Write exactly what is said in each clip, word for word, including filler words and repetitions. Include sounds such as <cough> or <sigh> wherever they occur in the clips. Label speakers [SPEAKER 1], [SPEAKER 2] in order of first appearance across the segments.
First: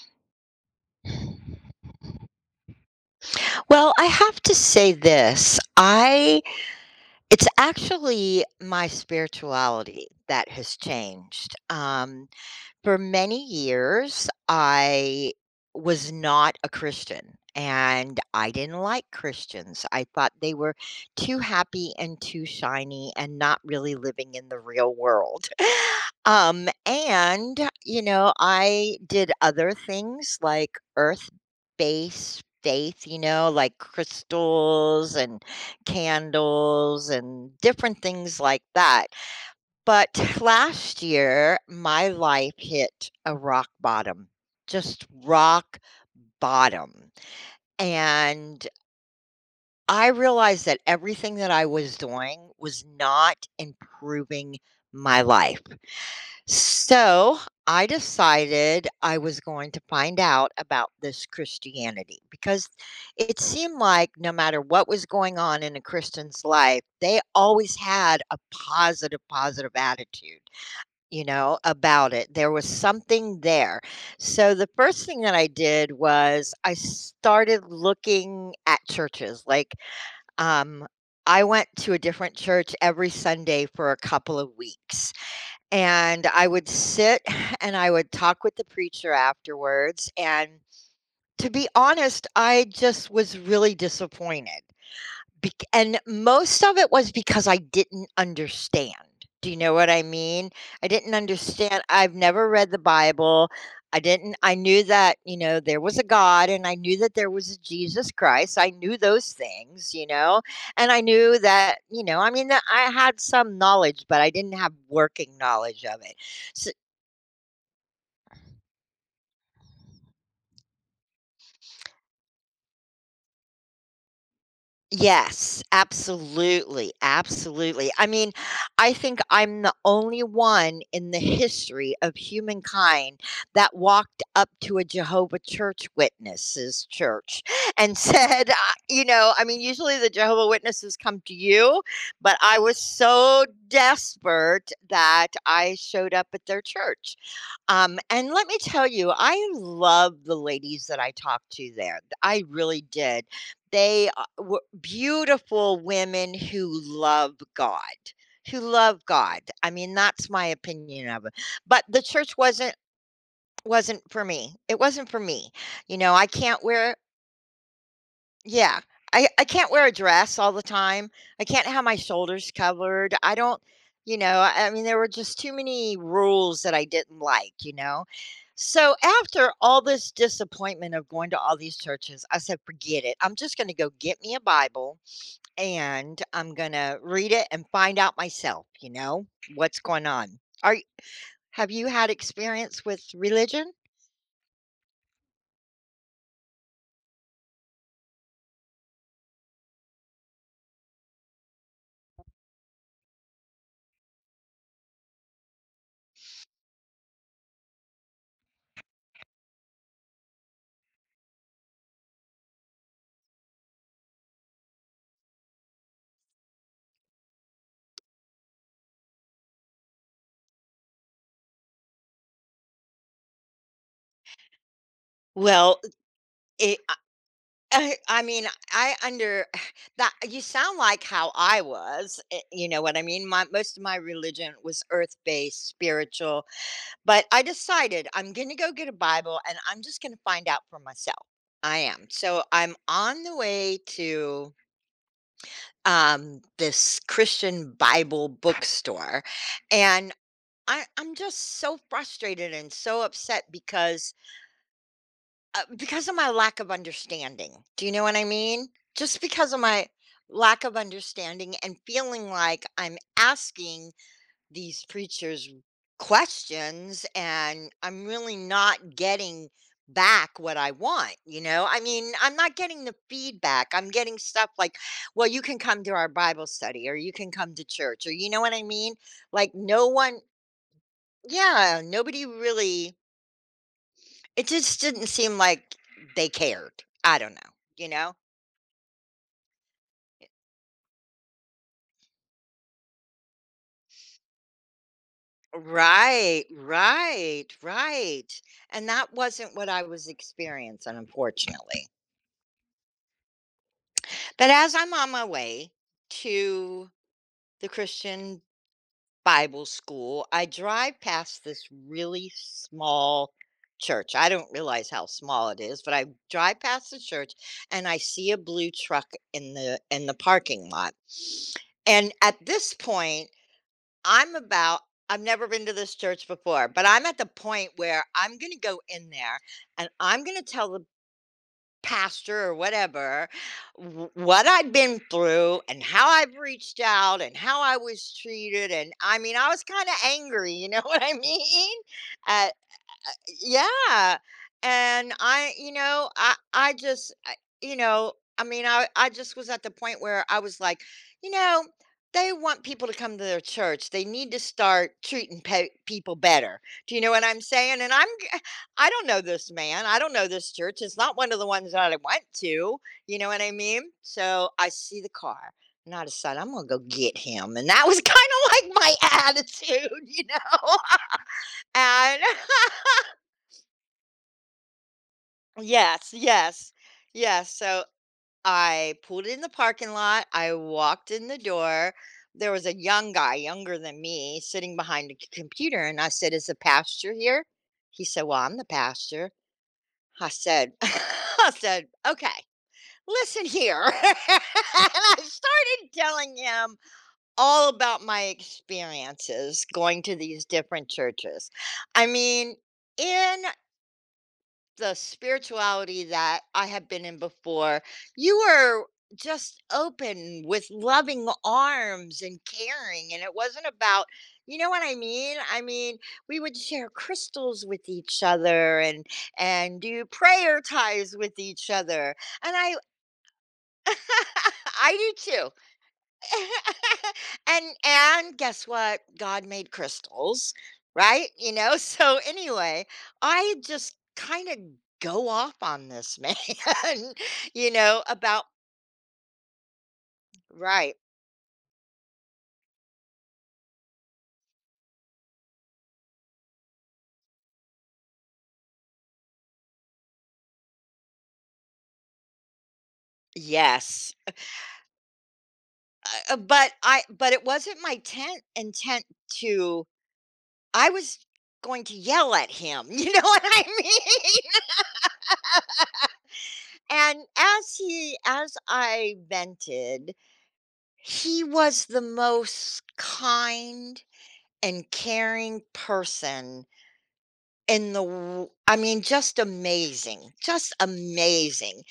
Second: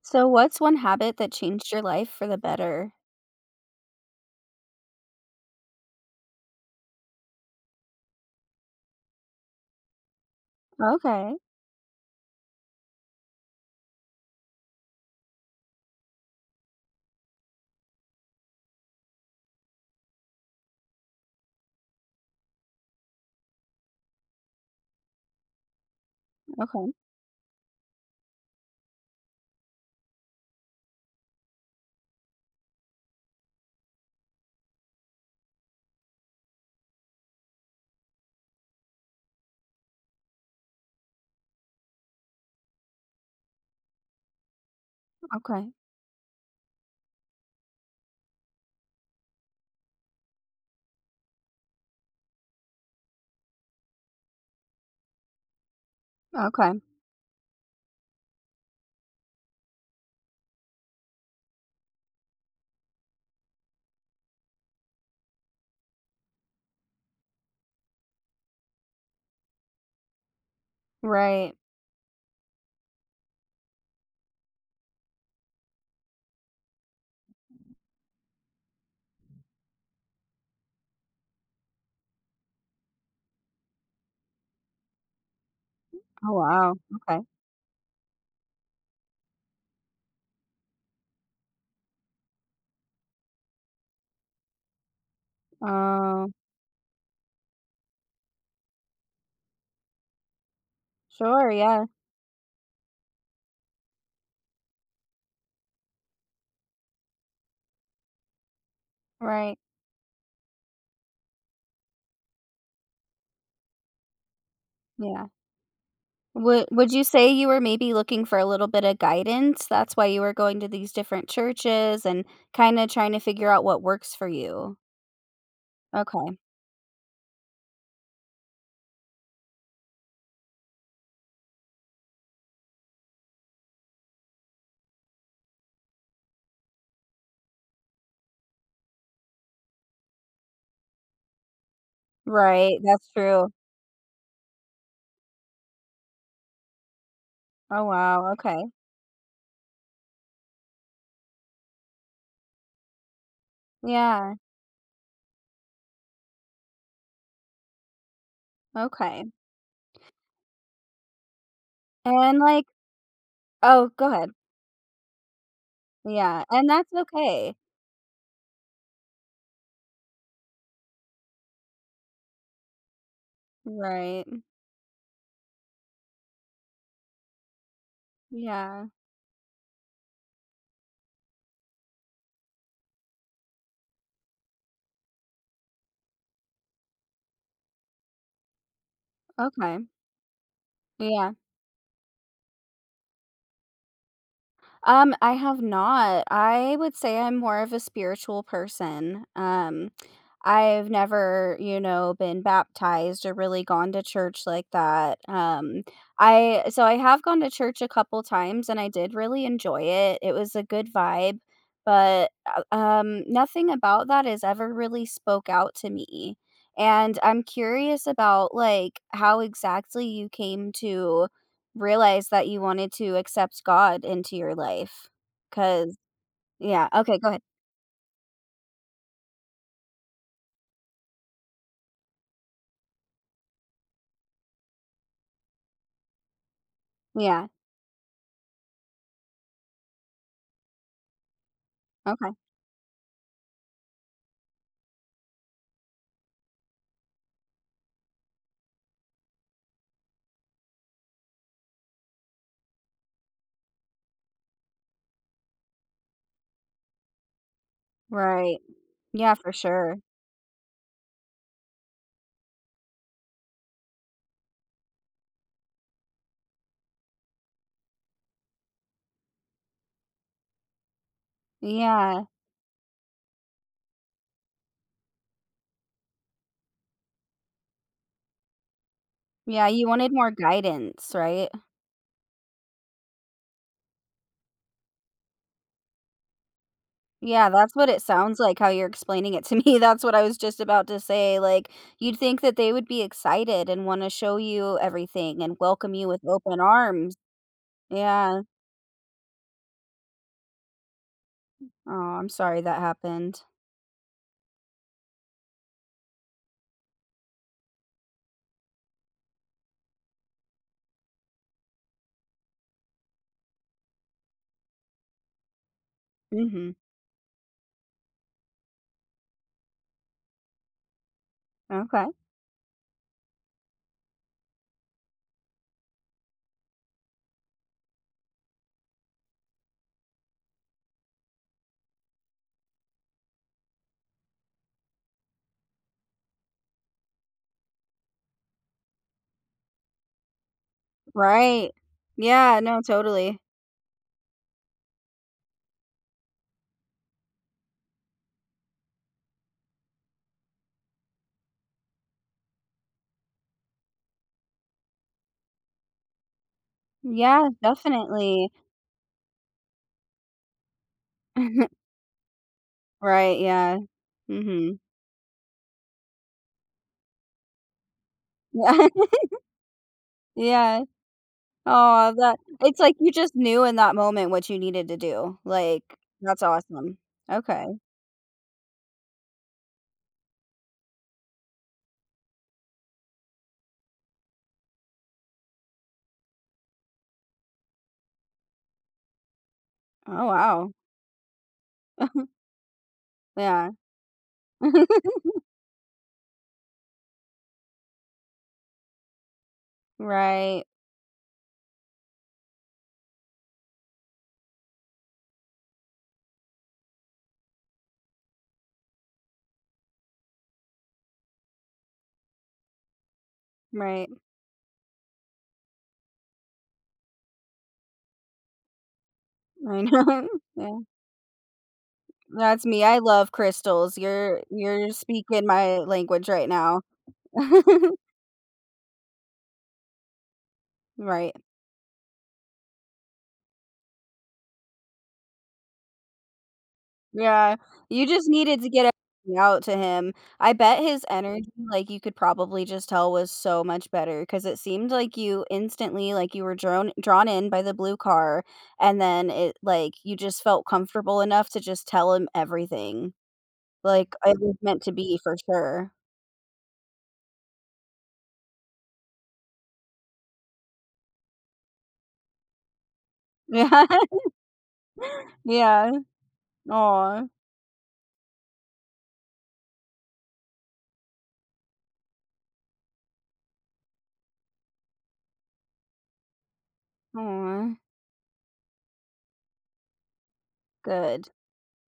[SPEAKER 1] So what's one habit that changed your life for the better?
[SPEAKER 2] Well, I have to say this, I it's actually my spirituality that has
[SPEAKER 1] Okay.
[SPEAKER 2] changed. Um, for many years, I was not a Christian, and I didn't like Christians. I thought they were too happy and too shiny and not really living in the real world. <laughs> Um,
[SPEAKER 1] Okay.
[SPEAKER 2] and, you know, I did other things like earth-based faith, you know, like crystals and candles and different things like that. But <laughs> last year, my life hit a rock bottom, just
[SPEAKER 1] Okay.
[SPEAKER 2] rock bottom. And I realized that everything that I was doing was not improving my life.
[SPEAKER 1] Okay.
[SPEAKER 2] So I decided I was going to find out about this Christianity because it seemed like no matter what was going on in a Christian's life, they always had a positive, positive attitude, you
[SPEAKER 1] Right.
[SPEAKER 2] know, about it. There was something there. So the first thing that I did was I started looking at churches. Like, um, I went to a different church every Sunday for a couple of weeks and
[SPEAKER 1] Oh,
[SPEAKER 2] I would
[SPEAKER 1] wow.
[SPEAKER 2] sit
[SPEAKER 1] Okay.
[SPEAKER 2] <sighs> and I would talk with the preacher afterwards, and to be honest, I just was really disappointed. Bec And
[SPEAKER 1] Oh,
[SPEAKER 2] most of it was because I didn't understand. Do you know what I mean? I didn't
[SPEAKER 1] sure.
[SPEAKER 2] understand,
[SPEAKER 1] Yeah.
[SPEAKER 2] I've never read the Bible. I didn't I knew that, you know, there was a God and I knew that there was a Jesus Christ. I knew those
[SPEAKER 1] Right.
[SPEAKER 2] things, you know, and I knew that, you know, I mean, that I had some knowledge, but I didn't have
[SPEAKER 1] Yeah.
[SPEAKER 2] working knowledge of it.
[SPEAKER 1] Would
[SPEAKER 2] So.
[SPEAKER 1] would you say you were maybe looking for a little bit of guidance? That's why you were going to these different churches and kind of trying to figure out what works for you.
[SPEAKER 2] Yes,
[SPEAKER 1] Okay.
[SPEAKER 2] absolutely, absolutely. I mean, I think I'm the only one in the history of humankind that walked up to a Jehovah Church Witnesses church and <laughs> said, I you know, I mean, usually the Jehovah Witnesses come to you, but I was
[SPEAKER 1] Right. That's
[SPEAKER 2] so
[SPEAKER 1] true.
[SPEAKER 2] desperate that I showed up at their church.
[SPEAKER 1] Oh,
[SPEAKER 2] Um, and
[SPEAKER 1] wow.
[SPEAKER 2] let me
[SPEAKER 1] Okay.
[SPEAKER 2] tell you, I love the ladies that I talked to there. I really did. They uh,
[SPEAKER 1] Yeah.
[SPEAKER 2] were beautiful women who love God, who love
[SPEAKER 1] Okay.
[SPEAKER 2] God. I mean, that's my opinion of it. But the church
[SPEAKER 1] And like,
[SPEAKER 2] wasn't
[SPEAKER 1] oh,
[SPEAKER 2] wasn't
[SPEAKER 1] go
[SPEAKER 2] for
[SPEAKER 1] ahead.
[SPEAKER 2] me. It wasn't for me. You know, I
[SPEAKER 1] Yeah.
[SPEAKER 2] can't
[SPEAKER 1] And that's
[SPEAKER 2] wear
[SPEAKER 1] okay.
[SPEAKER 2] yeah. I I can't wear a dress all the time. I can't have my shoulders covered. I don't You know,
[SPEAKER 1] Right.
[SPEAKER 2] I I mean, there were just too many rules that I didn't like, you know?
[SPEAKER 1] Yeah.
[SPEAKER 2] So after all this disappointment of going to all these churches, I said, forget it. I'm just going to go get me a Bible and I'm going to read it and find out myself, you know, what's
[SPEAKER 1] Okay.
[SPEAKER 2] going on. Are y-
[SPEAKER 1] Yeah.
[SPEAKER 2] have you had experience with religion?
[SPEAKER 1] Um, I have not. I would say I'm more of a spiritual person. Um, I've never, you know, been baptized or really gone to church like that. Um, I so I have gone to church a couple times and I did really enjoy it. It was a good vibe, but uh, um, nothing about that has ever really spoke out to me. And I'm curious about like how exactly you came to realize that you wanted to accept God into your life.
[SPEAKER 2] Well,
[SPEAKER 1] Cause
[SPEAKER 2] it,
[SPEAKER 1] yeah, okay, go ahead.
[SPEAKER 2] I I mean, I under <sighs> that you sound like how I was, eh, you know what I mean? My Most of my religion was earth-based, spiritual, but I
[SPEAKER 1] Yeah,
[SPEAKER 2] decided I'm gonna go get a Bible and I'm just gonna find out for myself. I am.
[SPEAKER 1] okay,
[SPEAKER 2] So, I'm on the way to, um, this Christian Bible bookstore, and I I'm just so frustrated and so upset because uh, because of my lack of understanding. Do you know what I
[SPEAKER 1] right.
[SPEAKER 2] mean? Just
[SPEAKER 1] Yeah, for
[SPEAKER 2] because of my
[SPEAKER 1] sure.
[SPEAKER 2] lack of understanding and feeling like I'm asking these preachers questions and I'm really not getting back what I want, you know? I mean,
[SPEAKER 1] Yeah.
[SPEAKER 2] I'm not getting the feedback. I'm getting stuff like, well, you can come to our Bible study or you can come to church or you know what I mean? Like
[SPEAKER 1] Yeah,
[SPEAKER 2] no
[SPEAKER 1] you wanted
[SPEAKER 2] one
[SPEAKER 1] more guidance, right?
[SPEAKER 2] yeah, nobody really, it just didn't seem like they cared. I don't
[SPEAKER 1] Yeah,
[SPEAKER 2] know,
[SPEAKER 1] that's
[SPEAKER 2] you
[SPEAKER 1] what it
[SPEAKER 2] know?
[SPEAKER 1] sounds like how you're explaining it to me. <laughs> That's what I was just about to say, like, you'd think that they would be excited and wanna show you everything and welcome you with
[SPEAKER 2] Right,
[SPEAKER 1] open arms.
[SPEAKER 2] right, right.
[SPEAKER 1] Yeah.
[SPEAKER 2] And that wasn't what I was experiencing, unfortunately.
[SPEAKER 1] Oh, I'm sorry that happened.
[SPEAKER 2] But as I'm on my way to the Christian Bible school, I drive past this really small church. I don't realize how small it is, but I drive
[SPEAKER 1] Mhm.
[SPEAKER 2] past the church and I see a blue truck in the in the parking lot.
[SPEAKER 1] Okay.
[SPEAKER 2] And at this point, I'm about I've never been to this church before, but I'm at the point where I'm going to go in there and I'm going to tell the pastor or whatever wh- what I've been through and how I've reached out and how I was treated, and I mean I was kind of angry, you know <laughs> what I
[SPEAKER 1] Right.
[SPEAKER 2] mean? Uh,
[SPEAKER 1] Yeah, no, totally.
[SPEAKER 2] yeah, and I you know, I I just I you know, I mean, I I just was at the point where I was like, you know, they want people to come to their church. They need to start treating pe people better. Do you know what I'm
[SPEAKER 1] Yeah,
[SPEAKER 2] saying? And I'm g
[SPEAKER 1] definitely.
[SPEAKER 2] <laughs> I don't know this man. I don't know this church. It's not one of the
[SPEAKER 1] <laughs>
[SPEAKER 2] ones that I went to, you know
[SPEAKER 1] Right,
[SPEAKER 2] what I
[SPEAKER 1] yeah.
[SPEAKER 2] mean? So, I
[SPEAKER 1] Mhm.
[SPEAKER 2] see the car, and I decide I'm gonna go get him, and that was kinda <laughs> like
[SPEAKER 1] Yeah.
[SPEAKER 2] my
[SPEAKER 1] <laughs>
[SPEAKER 2] attitude, you know?
[SPEAKER 1] Yeah.
[SPEAKER 2] <laughs>
[SPEAKER 1] Oh,
[SPEAKER 2] And
[SPEAKER 1] that it's like
[SPEAKER 2] <laughs>
[SPEAKER 1] you just knew in that moment what you needed to do, like,
[SPEAKER 2] Yes,
[SPEAKER 1] that's
[SPEAKER 2] yes,
[SPEAKER 1] awesome.
[SPEAKER 2] yes.
[SPEAKER 1] Okay.
[SPEAKER 2] So I pulled in the parking lot. I walked in the door. There was a young guy, younger than me, sitting behind a c- computer. And I said, "Is the pastor here?" He said, "Well, I'm the pastor."
[SPEAKER 1] Oh,
[SPEAKER 2] I
[SPEAKER 1] wow.
[SPEAKER 2] said, <laughs> I said, okay, listen
[SPEAKER 1] Yeah.
[SPEAKER 2] here. <laughs> And I started telling him all about my experiences going to these
[SPEAKER 1] Right,
[SPEAKER 2] different churches. I mean, in the spirituality that I have been in before, you were just open with loving arms and caring. And it wasn't about,
[SPEAKER 1] right.
[SPEAKER 2] you know what I mean? I mean, we would share crystals with each other and and
[SPEAKER 1] I
[SPEAKER 2] do
[SPEAKER 1] know. <laughs>
[SPEAKER 2] prayer
[SPEAKER 1] Yeah.
[SPEAKER 2] ties with each other. And
[SPEAKER 1] That's
[SPEAKER 2] I
[SPEAKER 1] me, I love crystals.
[SPEAKER 2] <laughs>
[SPEAKER 1] You're you're
[SPEAKER 2] I do
[SPEAKER 1] speaking
[SPEAKER 2] too.
[SPEAKER 1] my language right now. <laughs>
[SPEAKER 2] <laughs> and and guess what? God made crystals, right?
[SPEAKER 1] Right.
[SPEAKER 2] You know. <laughs> So anyway, I just kind of go off on this man, <laughs>
[SPEAKER 1] Yeah,
[SPEAKER 2] you know,
[SPEAKER 1] you just
[SPEAKER 2] about
[SPEAKER 1] needed to get everything out to him. I bet
[SPEAKER 2] right.
[SPEAKER 1] his energy, like, you could probably just tell was so much better because it seemed like you instantly like, you were drawn drawn in by the blue car, and then it like, you just felt comfortable enough to just tell him everything.
[SPEAKER 2] Yes.
[SPEAKER 1] Like, it was meant to be for sure.
[SPEAKER 2] Uh, uh, but I but it wasn't my tent intent to, I was going to yell at him. <laughs> You know what I
[SPEAKER 1] <laughs>
[SPEAKER 2] mean? <laughs>
[SPEAKER 1] Yeah. Yeah. Aw.
[SPEAKER 2] And as he as I vented, he was the most kind and caring person
[SPEAKER 1] Aw,
[SPEAKER 2] in the w I mean, just amazing, just
[SPEAKER 1] good.
[SPEAKER 2] amazing.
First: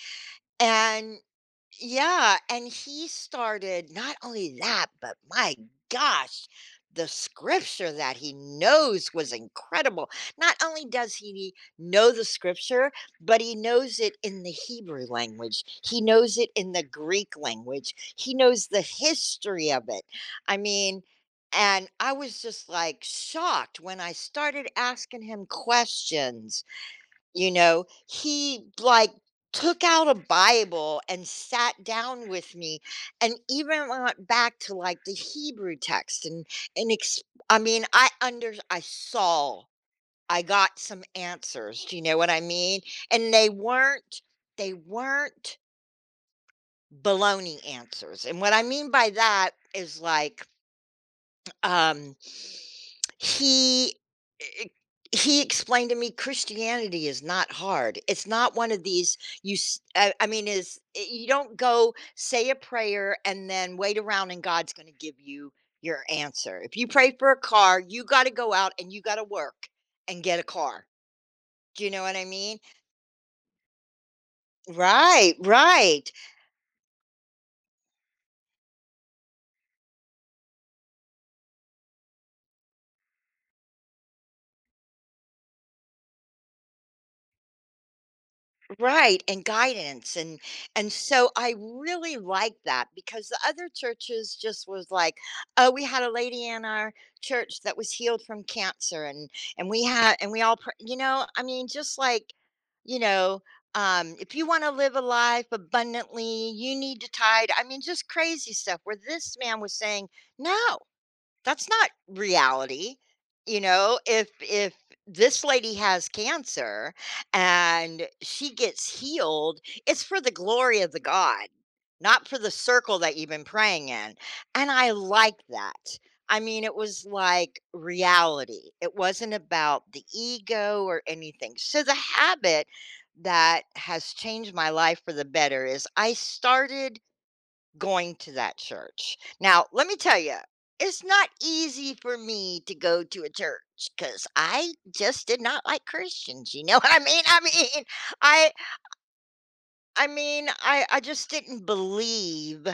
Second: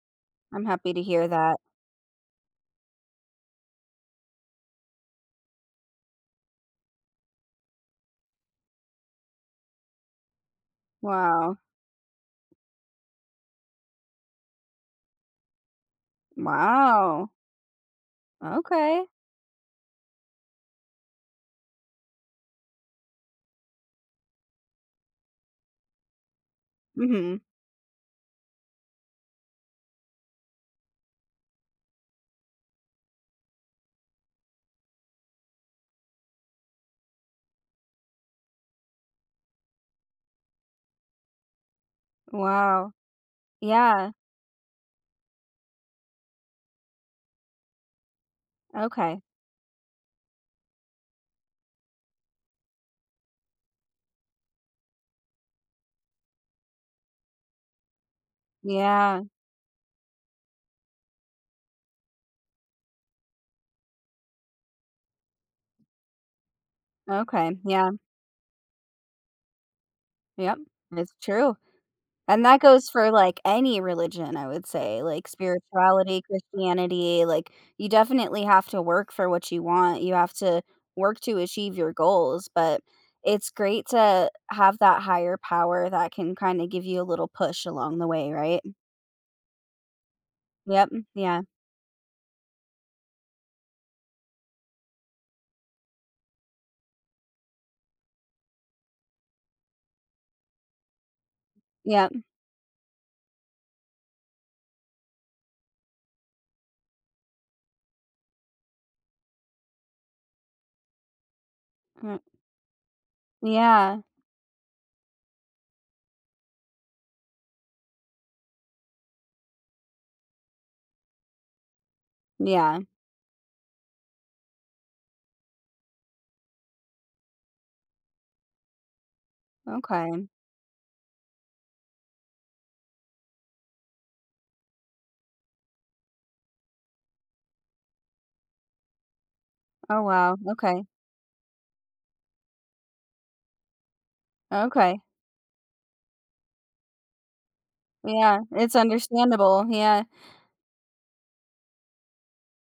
[SPEAKER 1] I'm happy to
[SPEAKER 2] And
[SPEAKER 1] hear that.
[SPEAKER 2] yeah, and he started, not only that, but my gosh, the scripture that he knows was incredible. Not only does he
[SPEAKER 1] Wow.
[SPEAKER 2] know the scripture, but he knows it in the Hebrew language. He knows it in the
[SPEAKER 1] Wow.
[SPEAKER 2] Greek language. He knows the
[SPEAKER 1] Okay.
[SPEAKER 2] history of it. I mean, and I was just like shocked when I started asking him questions,
[SPEAKER 1] Mhm.
[SPEAKER 2] you know, he, like, took out a Bible and sat down with me and even went back to, like, the Hebrew text and and ex I mean, I under I saw, I got some answers, do you know what I mean?
[SPEAKER 1] Wow.
[SPEAKER 2] And they
[SPEAKER 1] Yeah,
[SPEAKER 2] weren't, they weren't baloney answers, and what I mean by
[SPEAKER 1] okay.
[SPEAKER 2] that is, like, um, he e e he explained to me Christianity is not hard. It's not one of these,
[SPEAKER 1] Yeah,
[SPEAKER 2] you s I I mean, is eh, you don't go say a prayer and then wait around and God's gonna give you your answer. If you pray for a
[SPEAKER 1] okay,
[SPEAKER 2] car,
[SPEAKER 1] yeah,
[SPEAKER 2] you gotta go out and you gotta work and get a
[SPEAKER 1] yep,
[SPEAKER 2] car.
[SPEAKER 1] it's true,
[SPEAKER 2] Do you know what I
[SPEAKER 1] and
[SPEAKER 2] mean?
[SPEAKER 1] that goes for, like, any religion, I would say, like,
[SPEAKER 2] Right, right.
[SPEAKER 1] spirituality, Christianity, like, you definitely have to work for what you want, you have to work to achieve your goals, but it's great to have that higher power that can kinda give you a little push along the way, right?
[SPEAKER 2] Right, and guidance and
[SPEAKER 1] Yep,
[SPEAKER 2] and so
[SPEAKER 1] yeah,
[SPEAKER 2] I really liked that because the other churches just was like, oh, we had a lady in our church that was healed from cancer and and we had and we all pr- you know, I mean just
[SPEAKER 1] yep,
[SPEAKER 2] like, you know, um, if you want to live a life abundantly, you need to tide. I mean just crazy stuff where this man was saying, "No. That's not
[SPEAKER 1] mm,
[SPEAKER 2] reality, you know,
[SPEAKER 1] yeah,
[SPEAKER 2] if if this lady has cancer and she gets healed, it's for the glory of the God, not for the
[SPEAKER 1] yeah,
[SPEAKER 2] circle that you've been praying in, and I like that. I mean, it was like reality. It wasn't about the
[SPEAKER 1] okay,
[SPEAKER 2] ego or anything. So the habit that has changed my life for the better is I started going to that church. Now, let me
[SPEAKER 1] oh,
[SPEAKER 2] tell you,
[SPEAKER 1] wow, okay,
[SPEAKER 2] it's not easy for me to go to a church because I
[SPEAKER 1] okay,
[SPEAKER 2] just did not like Christians. You know <laughs> what I mean? I mean,
[SPEAKER 1] yeah,
[SPEAKER 2] I,
[SPEAKER 1] it's understandable, yeah,
[SPEAKER 2] I mean, I, I just didn't believe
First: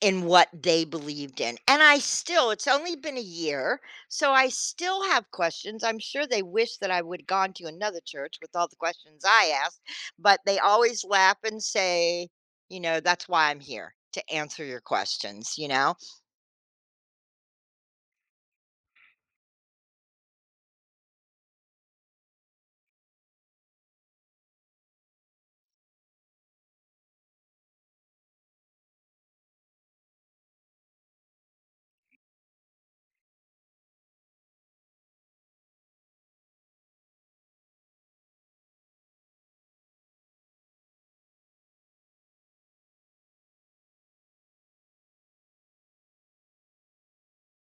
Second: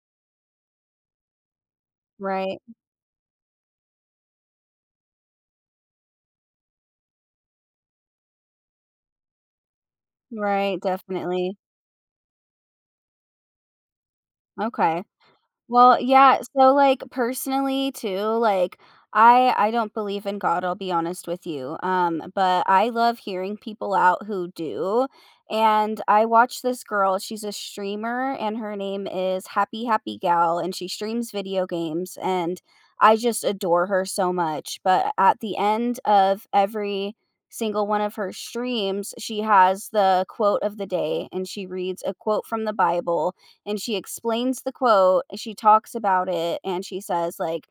[SPEAKER 2] in what they believed in. And I still
[SPEAKER 1] right.
[SPEAKER 2] It's only been a year, so I still have questions. I'm sure they wish that I would have gone to another church with all the questions I asked, but they
[SPEAKER 1] Right,
[SPEAKER 2] always laugh
[SPEAKER 1] definitely.
[SPEAKER 2] and say, you know, "That's why I'm here, to answer your
[SPEAKER 1] Okay.
[SPEAKER 2] questions," you know?
[SPEAKER 1] Well, yeah, so, like, personally too, like, I I don't believe in God, I'll be honest with you, um, but I love hearing people out who do, and I watch this girl, she's a streamer, and her name is Happy Happy Gal, and she streams video games, and I just adore her so much, but at the end of every single one of her streams, she has the quote of the day, and she reads a quote from the Bible and she explains the quote, she talks about it, and she says, like,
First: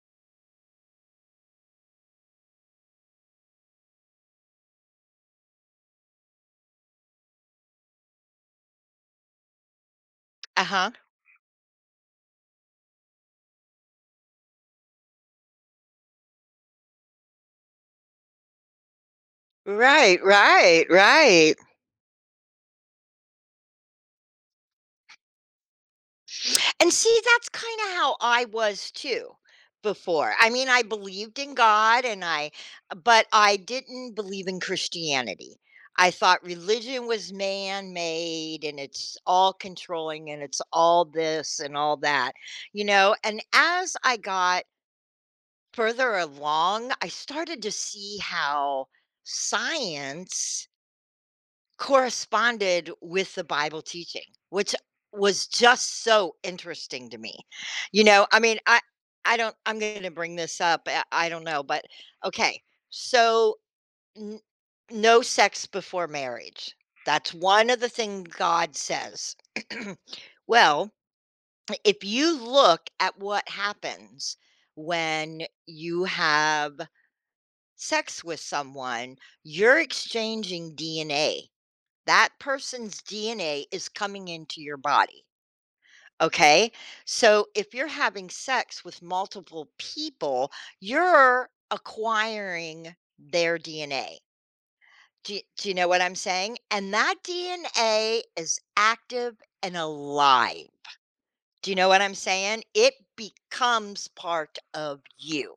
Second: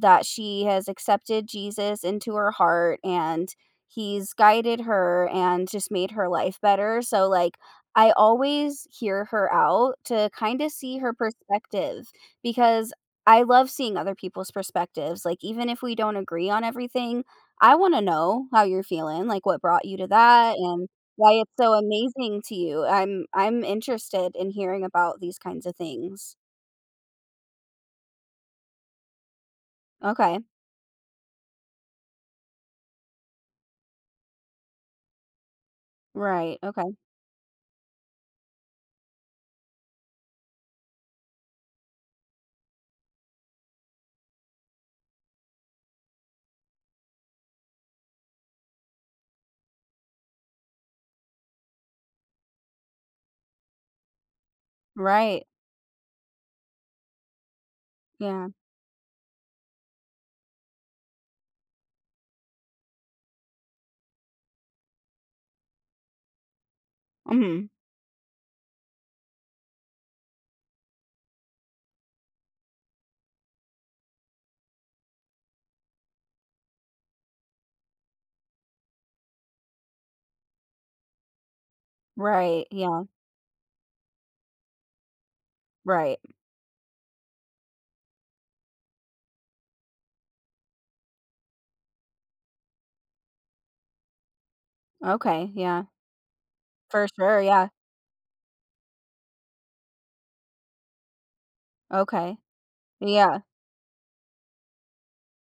[SPEAKER 1] that she has accepted Jesus into her heart and he's guided her and just made her life better. So, like, I always hear her out to kind of
[SPEAKER 2] Uh-huh.
[SPEAKER 1] see her perspective because I love seeing other people's perspectives. Like, even if we don't agree on everything, I want to know how you're feeling, like, what brought you to
[SPEAKER 2] Right,
[SPEAKER 1] that.
[SPEAKER 2] right,
[SPEAKER 1] And why it's
[SPEAKER 2] right.
[SPEAKER 1] so amazing to you. I'm I'm interested in hearing about these kinds of things.
[SPEAKER 2] And see, that's kinda how I was too before.
[SPEAKER 1] Okay.
[SPEAKER 2] I mean, I believed in God and I but I didn't believe in Christianity. I thought
[SPEAKER 1] Right. Okay.
[SPEAKER 2] religion was man-made and it's all controlling and it's all this and all that, you know? And as I got further along, I started to see how science corresponded with the Bible teaching, which was
[SPEAKER 1] Right.
[SPEAKER 2] just so interesting to me. You know, I
[SPEAKER 1] Yeah.
[SPEAKER 2] mean, I I don't I'm going to bring this up. I, I don't know, but okay. So n- no sex before marriage. That's one
[SPEAKER 1] Mhm.
[SPEAKER 2] of the things God says. <clears throat> Well, if you look at what happens when you have sex with someone, you're exchanging D N A, that
[SPEAKER 1] Right.
[SPEAKER 2] person's
[SPEAKER 1] Yeah.
[SPEAKER 2] D N A is coming into your body.
[SPEAKER 1] Right.
[SPEAKER 2] Okay. So if you're having sex with multiple people, you're acquiring their D N A. Do,
[SPEAKER 1] Okay.
[SPEAKER 2] do you
[SPEAKER 1] Yeah.
[SPEAKER 2] know what I'm saying? And
[SPEAKER 1] For
[SPEAKER 2] that
[SPEAKER 1] sure. Yeah.
[SPEAKER 2] D N A is active and alive. Do you know what I'm
[SPEAKER 1] Okay.
[SPEAKER 2] saying? It
[SPEAKER 1] Yeah.
[SPEAKER 2] becomes part of you.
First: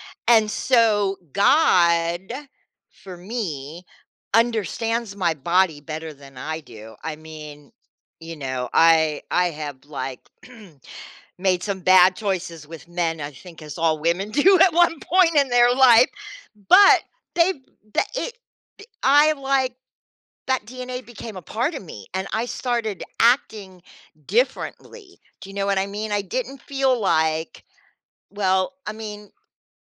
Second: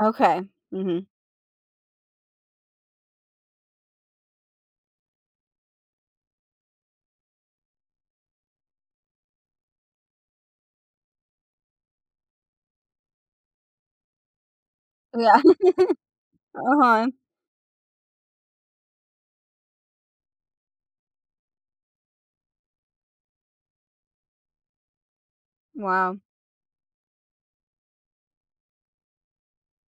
[SPEAKER 1] Okay.
[SPEAKER 2] And
[SPEAKER 1] Mhm.
[SPEAKER 2] so God, for me, understands my body better than I do. I mean, you know, I I have like <clears throat> made some bad choices with men, I think as all women <laughs> do at one point
[SPEAKER 1] Yeah.
[SPEAKER 2] in
[SPEAKER 1] <laughs>
[SPEAKER 2] their life, but
[SPEAKER 1] uh-huh.
[SPEAKER 2] they've the it I like that D N A became a part of me and I started acting differently. Do you know what I mean?
[SPEAKER 1] Wow.
[SPEAKER 2] I didn't feel like, well, I mean,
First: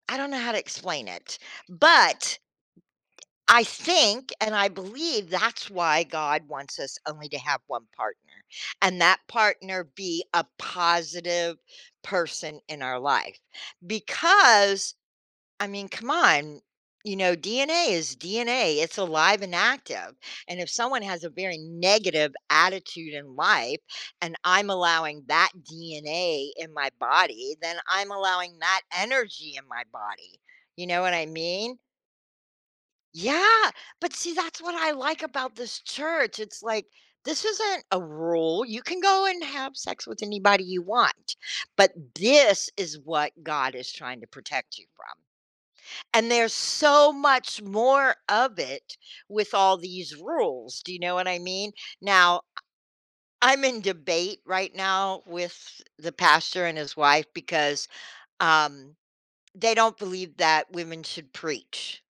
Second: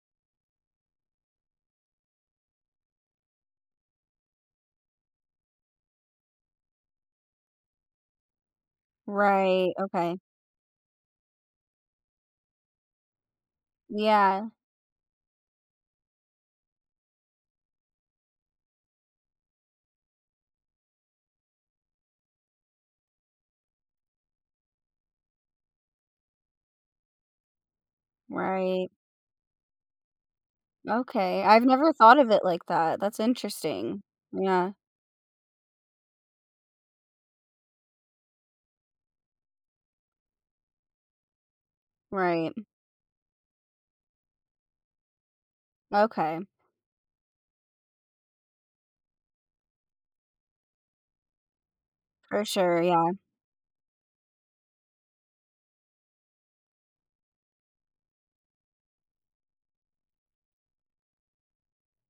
[SPEAKER 2] I don't know how to explain it, but I think and I believe that's why God wants us only to have one partner, and that
[SPEAKER 1] Right.
[SPEAKER 2] partner
[SPEAKER 1] Okay.
[SPEAKER 2] be a positive person in our life,
[SPEAKER 1] Yeah.
[SPEAKER 2] because I mean, come on. You know, D N A is D N A. It's alive and active. And if someone has a very negative attitude in life and I'm allowing that D N A in my body, then I'm allowing that
[SPEAKER 1] Right.
[SPEAKER 2] energy in my body. You know what I
[SPEAKER 1] Okay. I've
[SPEAKER 2] mean?
[SPEAKER 1] never thought of it like that. That's
[SPEAKER 2] Yeah.
[SPEAKER 1] interesting.
[SPEAKER 2] But see, that's
[SPEAKER 1] Yeah.
[SPEAKER 2] what I like about this church. It's like, this isn't a rule. You can go and have sex with anybody you want, but
[SPEAKER 1] Right.
[SPEAKER 2] this is what God is trying to protect you from. And
[SPEAKER 1] Okay.
[SPEAKER 2] there's so much more of it with all these rules, do you know what I mean? Now,
[SPEAKER 1] For sure. Yeah.
[SPEAKER 2] I'm in debate right now with the pastor and his wife because, um, they don't believe that women should preach.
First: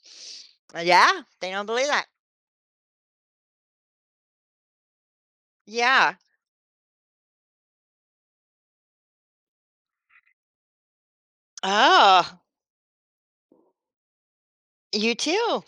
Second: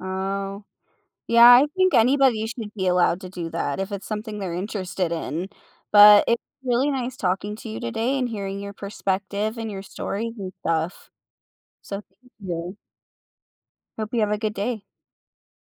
[SPEAKER 1] Oh.
[SPEAKER 2] Yeah,
[SPEAKER 1] Yeah,
[SPEAKER 2] they don't
[SPEAKER 1] I
[SPEAKER 2] believe
[SPEAKER 1] think
[SPEAKER 2] that.
[SPEAKER 1] anybody should be allowed to do that if it's something they're interested in.
[SPEAKER 2] Yeah.
[SPEAKER 1] But it's really nice talking to you today and hearing your perspective and your stories and stuff. So, thank
[SPEAKER 2] Oh,
[SPEAKER 1] you. Hope you have a good day.
[SPEAKER 2] you too.